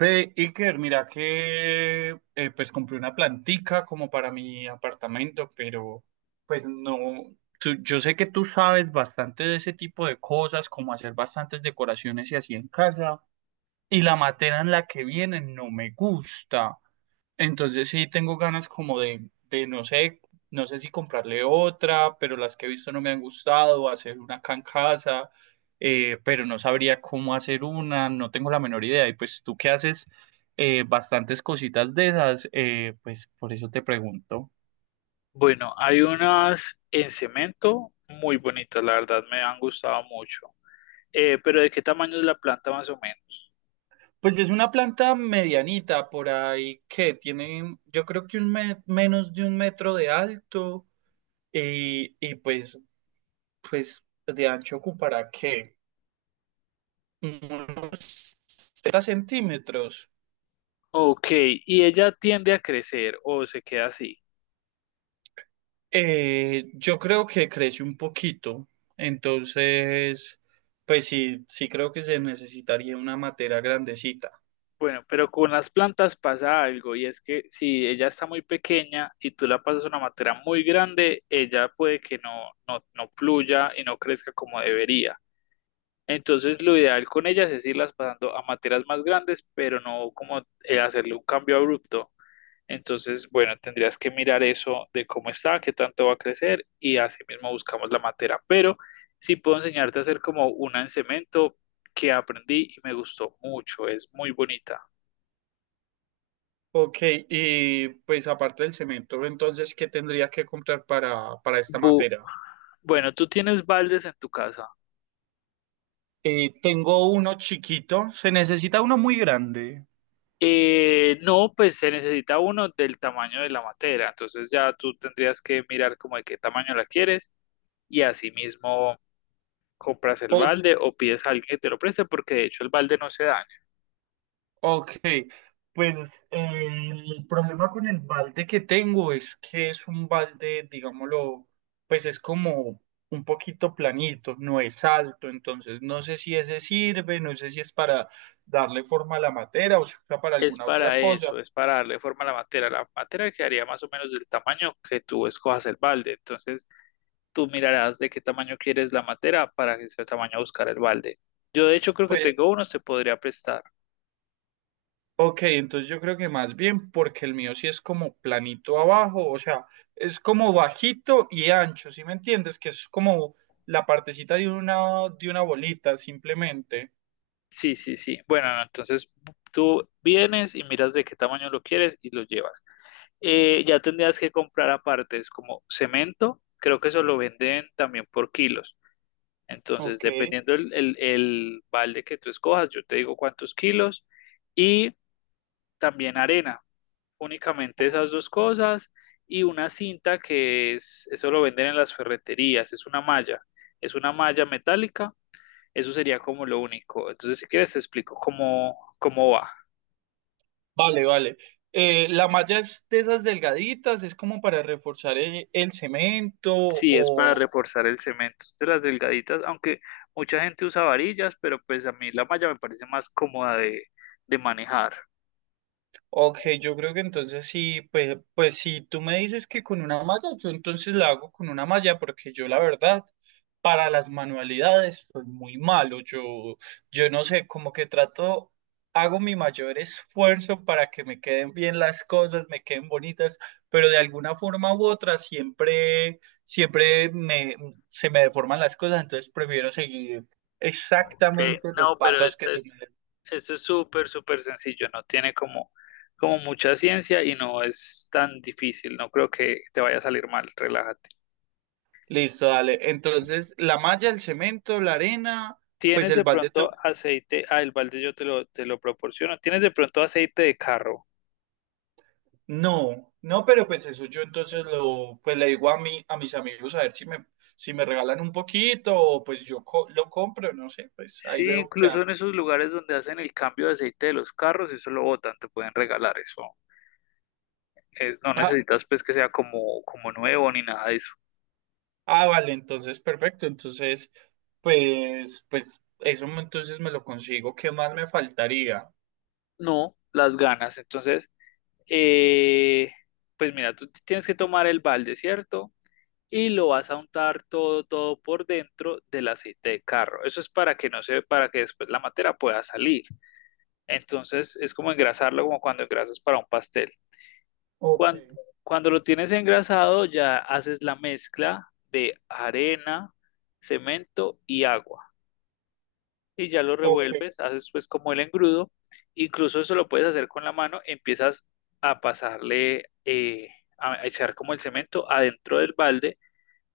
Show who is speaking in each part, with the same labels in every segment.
Speaker 1: Ve, Iker, mira que pues compré una plantica como para mi apartamento, pero pues no, tú- yo sé que tú sabes bastante de ese tipo de cosas, como hacer bastantes decoraciones y así en casa, y la materia en la que vienen no me gusta. Entonces sí tengo ganas como no sé, no sé si comprarle otra, pero las que he visto no me han gustado, hacer una acá en casa, pero no sabría cómo hacer una, no tengo la menor idea. Y pues tú que haces bastantes cositas de esas, pues por eso te pregunto.
Speaker 2: Bueno, hay unas en cemento muy bonitas, la verdad me han gustado mucho. Pero ¿de qué tamaño es la planta más o menos?
Speaker 1: Pues es una planta medianita, por ahí que tiene, yo creo que menos de un metro de alto y pues, pues de ancho ocupará que 30 centímetros.
Speaker 2: Ok, y ella tiende a crecer o se queda así.
Speaker 1: Yo creo que crece un poquito, entonces, pues sí, sí creo que se necesitaría una materia grandecita.
Speaker 2: Bueno, pero con las plantas pasa algo y es que si ella está muy pequeña y tú la pasas a una materia muy grande, ella puede que no, no fluya y no crezca como debería. Entonces lo ideal con ellas es irlas pasando a materias más grandes, pero no como hacerle un cambio abrupto. Entonces, bueno, tendrías que mirar eso de cómo está, qué tanto va a crecer y así mismo buscamos la materia. Pero sí puedo enseñarte a hacer como una en cemento que aprendí y me gustó mucho, es muy bonita.
Speaker 1: Ok, y pues aparte del cemento, entonces, ¿qué tendría que comprar para esta
Speaker 2: Bu-
Speaker 1: materia?
Speaker 2: bueno, tú tienes baldes en tu casa.
Speaker 1: Tengo uno chiquito, se necesita uno muy grande.
Speaker 2: No, pues se necesita uno del tamaño de la materia, entonces ya tú tendrías que mirar como de qué tamaño la quieres y así mismo compras el
Speaker 1: Ok,
Speaker 2: balde o pides a alguien que te lo preste porque de hecho el balde no se daña.
Speaker 1: ok, pues el problema con el balde que tengo es que es un balde, digámoslo, pues es como un poquito planito, no es alto, entonces no sé si ese sirve, no sé si es para darle forma a la materia o si usa para
Speaker 2: Es
Speaker 1: alguna otra
Speaker 2: para
Speaker 1: cosa.
Speaker 2: eso, es para darle forma a la materia. La materia quedaría más o menos del tamaño que tú escojas el balde. Entonces, tú mirarás de qué tamaño quieres la materia para que sea tamaño buscar el balde. Yo, de hecho, creo que
Speaker 1: Pues,
Speaker 2: tengo uno, se podría prestar.
Speaker 1: ok, entonces yo creo que más bien porque el mío sí es como planito abajo, o sea, es como bajito y ancho, ¿sí me entiendes? Que es como la partecita de una bolita simplemente.
Speaker 2: Sí, sí, sí. Bueno, no, entonces tú vienes y miras de qué tamaño lo quieres y lo llevas. Ya tendrías que comprar aparte, es como cemento, creo que eso lo venden también por kilos. Entonces,
Speaker 1: Ok,
Speaker 2: dependiendo el balde que tú escojas, yo te digo cuántos kilos y también arena, únicamente esas dos cosas y una cinta que es, eso lo venden en las ferreterías, es una malla metálica, eso sería como lo único. Entonces, si quieres, te explico cómo, cómo va.
Speaker 1: vale, vale. ¿La malla es de esas delgaditas? ¿Es como para reforzar el cemento
Speaker 2: Sí, es para
Speaker 1: o...
Speaker 2: reforzar el cemento. Es de las delgaditas, aunque mucha gente usa varillas, pero pues a mí la malla me parece más cómoda de manejar.
Speaker 1: Ok, yo creo que entonces sí, pues, pues si tú me dices que con una malla, yo entonces la hago con una malla, porque yo la verdad, para las manualidades soy muy malo. Yo no sé, como que trato, hago mi mayor esfuerzo para que me queden bien las cosas, me queden bonitas, pero de alguna forma u otra se me deforman las cosas, entonces prefiero seguir
Speaker 2: Que
Speaker 1: exactamente los
Speaker 2: no, pero
Speaker 1: pasos que tú me...
Speaker 2: eso es súper, súper sencillo, no tiene como, como mucha ciencia y no es tan difícil, no creo que te vaya a salir mal, relájate.
Speaker 1: Listo, dale. Entonces, la malla, el cemento, la arena, pues
Speaker 2: ¿Tienes
Speaker 1: el
Speaker 2: de
Speaker 1: balde
Speaker 2: pronto
Speaker 1: to-.
Speaker 2: aceite? Ah, el balde yo te lo proporciono. ¿Tienes de pronto aceite de carro?
Speaker 1: No, no, pero pues eso yo entonces lo, pues le digo a mis amigos a ver si me, si me regalan un poquito o pues yo lo compro, no sé, pues ahí
Speaker 2: Sí,
Speaker 1: veo qué
Speaker 2: incluso en
Speaker 1: hago.
Speaker 2: esos lugares donde hacen el cambio de aceite de los carros, eso lo botan, te pueden regalar eso. No
Speaker 1: Ah,
Speaker 2: necesitas pues que sea como, como nuevo ni nada de eso.
Speaker 1: ah, vale, entonces perfecto. Entonces, pues, pues eso me- entonces me lo consigo. ¿Qué más me faltaría?
Speaker 2: No, las ganas. Entonces, Eh, pues mira, tú tienes que tomar el balde, ¿cierto? Y lo vas a untar todo, todo por dentro del aceite de carro. Eso es para que no se, para que después la materia pueda salir. Entonces es como engrasarlo como cuando engrasas para un pastel.
Speaker 1: Ok,
Speaker 2: Cuando, cuando lo tienes engrasado, ya haces la mezcla de arena, cemento y agua y ya lo
Speaker 1: ok,
Speaker 2: revuelves, haces pues como el engrudo, incluso eso lo puedes hacer con la mano, empiezas a pasarle, a echar como el cemento adentro del balde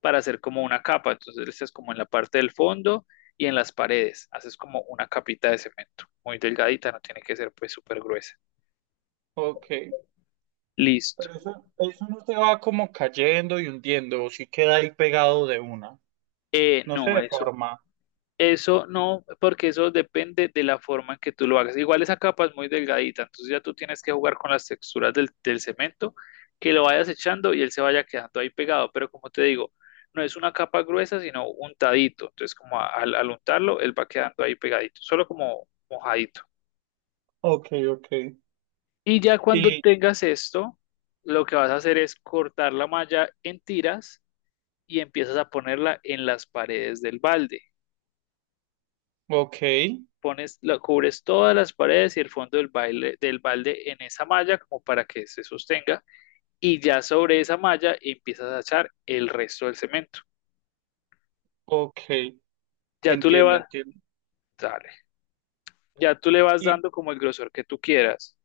Speaker 2: para hacer como una capa, entonces le echas como en la parte del fondo y en las paredes, haces como una capita de cemento, muy delgadita, no tiene que ser pues súper gruesa.
Speaker 1: ok. Y-
Speaker 2: Listo.
Speaker 1: pero eso no se va como cayendo y hundiendo, o sí queda ahí pegado de una. No se
Speaker 2: No, eso,
Speaker 1: deforma.
Speaker 2: Eso no, porque eso depende de la forma en que tú lo hagas. Igual esa capa es muy delgadita, entonces ya tú tienes que jugar con las texturas del cemento, que lo vayas echando y él se vaya quedando ahí pegado. Pero como te digo, no es una capa gruesa, sino untadito. Entonces, como al untarlo, él va quedando ahí pegadito, solo como mojadito.
Speaker 1: Ok, ok.
Speaker 2: Y ya cuando
Speaker 1: Y,
Speaker 2: tengas esto, lo que vas a hacer es cortar la malla en tiras y empiezas a ponerla en las paredes del balde.
Speaker 1: ok,
Speaker 2: Pones, la, cubres todas las paredes y el fondo del, baile, del balde en esa malla como para que se sostenga y ya sobre esa malla empiezas a echar el resto del cemento.
Speaker 1: ok.
Speaker 2: Ya tú le
Speaker 1: Entiendo,
Speaker 2: vas,
Speaker 1: entiendo.
Speaker 2: dale, ya tú le vas
Speaker 1: Y,
Speaker 2: dando como el grosor que tú quieras.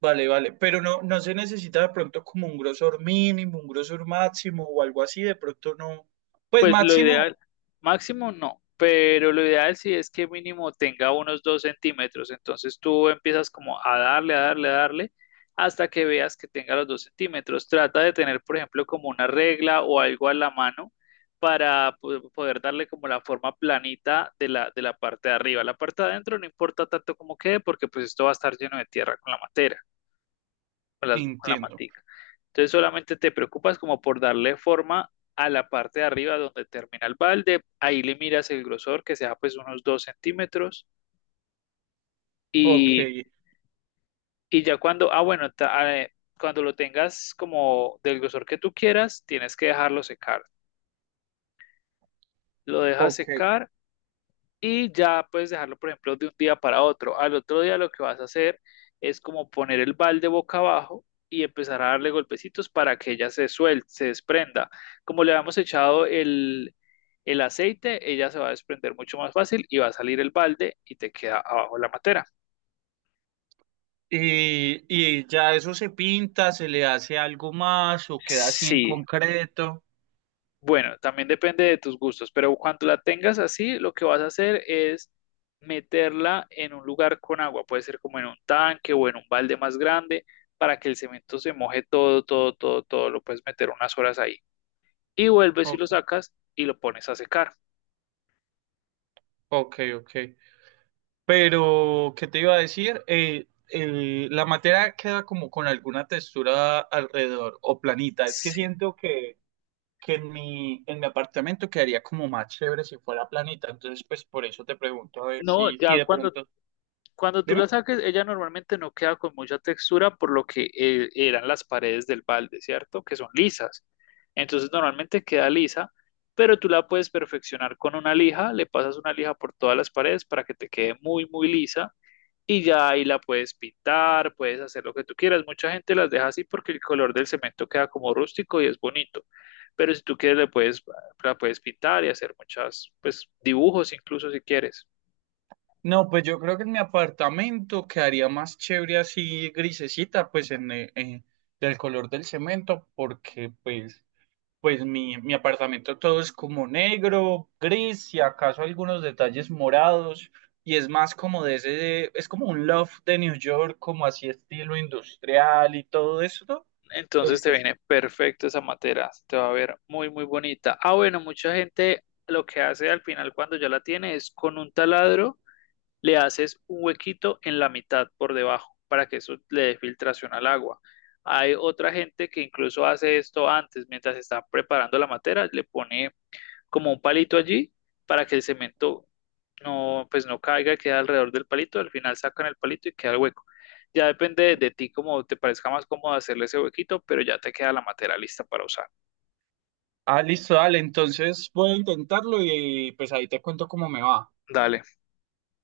Speaker 1: vale, vale. Pero no, no se necesita de pronto como un grosor mínimo, un grosor máximo o algo así. De pronto no. Pues
Speaker 2: Pues lo ideal,
Speaker 1: máximo,
Speaker 2: máximo no, pero lo ideal sí es que mínimo tenga unos 2 cm. Entonces tú empiezas como a darle, a darle, a darle, hasta que veas que tenga los 2 cm. Trata de tener, por ejemplo, como una regla o algo a la mano para poder darle como la forma planita de la parte de arriba. La parte de adentro no importa tanto como quede, porque pues esto va a estar lleno de tierra con la materia con las, con la
Speaker 1: entiendo.
Speaker 2: matica. Entonces solamente te preocupas como por darle forma a la parte de arriba donde termina el balde, ahí le miras el grosor que sea pues unos 2 cm
Speaker 1: Ok,
Speaker 2: y, y ya cuando, cuando lo tengas como del grosor que tú quieras, tienes que dejarlo secar. Lo dejas
Speaker 1: ok.
Speaker 2: secar y ya puedes dejarlo, por ejemplo, de un día para otro. Al otro día lo que vas a hacer es como poner el balde boca abajo y empezar a darle golpecitos para que ella se suelte, se desprenda. Como le habíamos echado el aceite, ella se va a desprender mucho más fácil y va a salir el balde y te queda abajo la matera.
Speaker 1: Y ya eso se pinta, se le hace algo más o queda así en
Speaker 2: Sí,
Speaker 1: concreto.
Speaker 2: bueno, también depende de tus gustos, pero cuando la tengas así, lo que vas a hacer es meterla en un lugar con agua, puede ser como en un tanque o en un balde más grande, para que el cemento se moje todo, todo, todo, todo, lo puedes meter unas horas ahí. Y vuelves y
Speaker 1: Ok,
Speaker 2: lo sacas y lo pones a secar.
Speaker 1: ok, ok. Pero, ¿qué te iba a decir? El- la materia queda como con alguna textura alrededor o planita. Es que
Speaker 2: Sí.
Speaker 1: siento que en mi apartamento quedaría como más chévere si fuera planita. Entonces, pues por eso te pregunto a ver
Speaker 2: No,
Speaker 1: si, si
Speaker 2: ya
Speaker 1: de
Speaker 2: cuando
Speaker 1: pronto.
Speaker 2: cuando tú
Speaker 1: Dime.
Speaker 2: la saques, ella normalmente no queda con mucha textura por lo que eran las paredes del balde, ¿cierto? Que son lisas. Entonces normalmente queda lisa, pero tú la puedes perfeccionar con una lija, le pasas una lija por todas las paredes para que te quede muy, muy lisa y ya ahí la puedes pintar, puedes hacer lo que tú quieras. Mucha gente las deja así porque el color del cemento queda como rústico y es bonito, pero si tú quieres le puedes, la puedes pintar y hacer muchas, pues dibujos incluso si quieres.
Speaker 1: No, pues yo creo que en mi apartamento quedaría más chévere así grisecita, pues en, del color del cemento, porque pues... Pues mi apartamento todo es como negro, gris, y acaso algunos detalles morados, y es más como de ese, es como un loft de New York, como así estilo industrial y todo eso. Eh,
Speaker 2: Entonces te
Speaker 1: pues,
Speaker 2: viene perfecto esa materia, te va a ver muy, muy bonita. Ah, bueno, mucha gente lo que hace al final cuando ya la tiene es con un taladro le haces un huequito en la mitad por debajo para que eso le dé filtración al agua. Hay otra gente que incluso hace esto antes, mientras está preparando la materia, le pone como un palito allí para que el cemento no, pues no caiga, queda alrededor del palito, al final sacan el palito y queda el hueco. Ya depende de, ti como te parezca más cómodo hacerle ese huequito, pero ya te queda la materia lista para usar.
Speaker 1: ah, listo, dale, entonces voy a intentarlo y pues ahí te cuento cómo me va.
Speaker 2: Dale.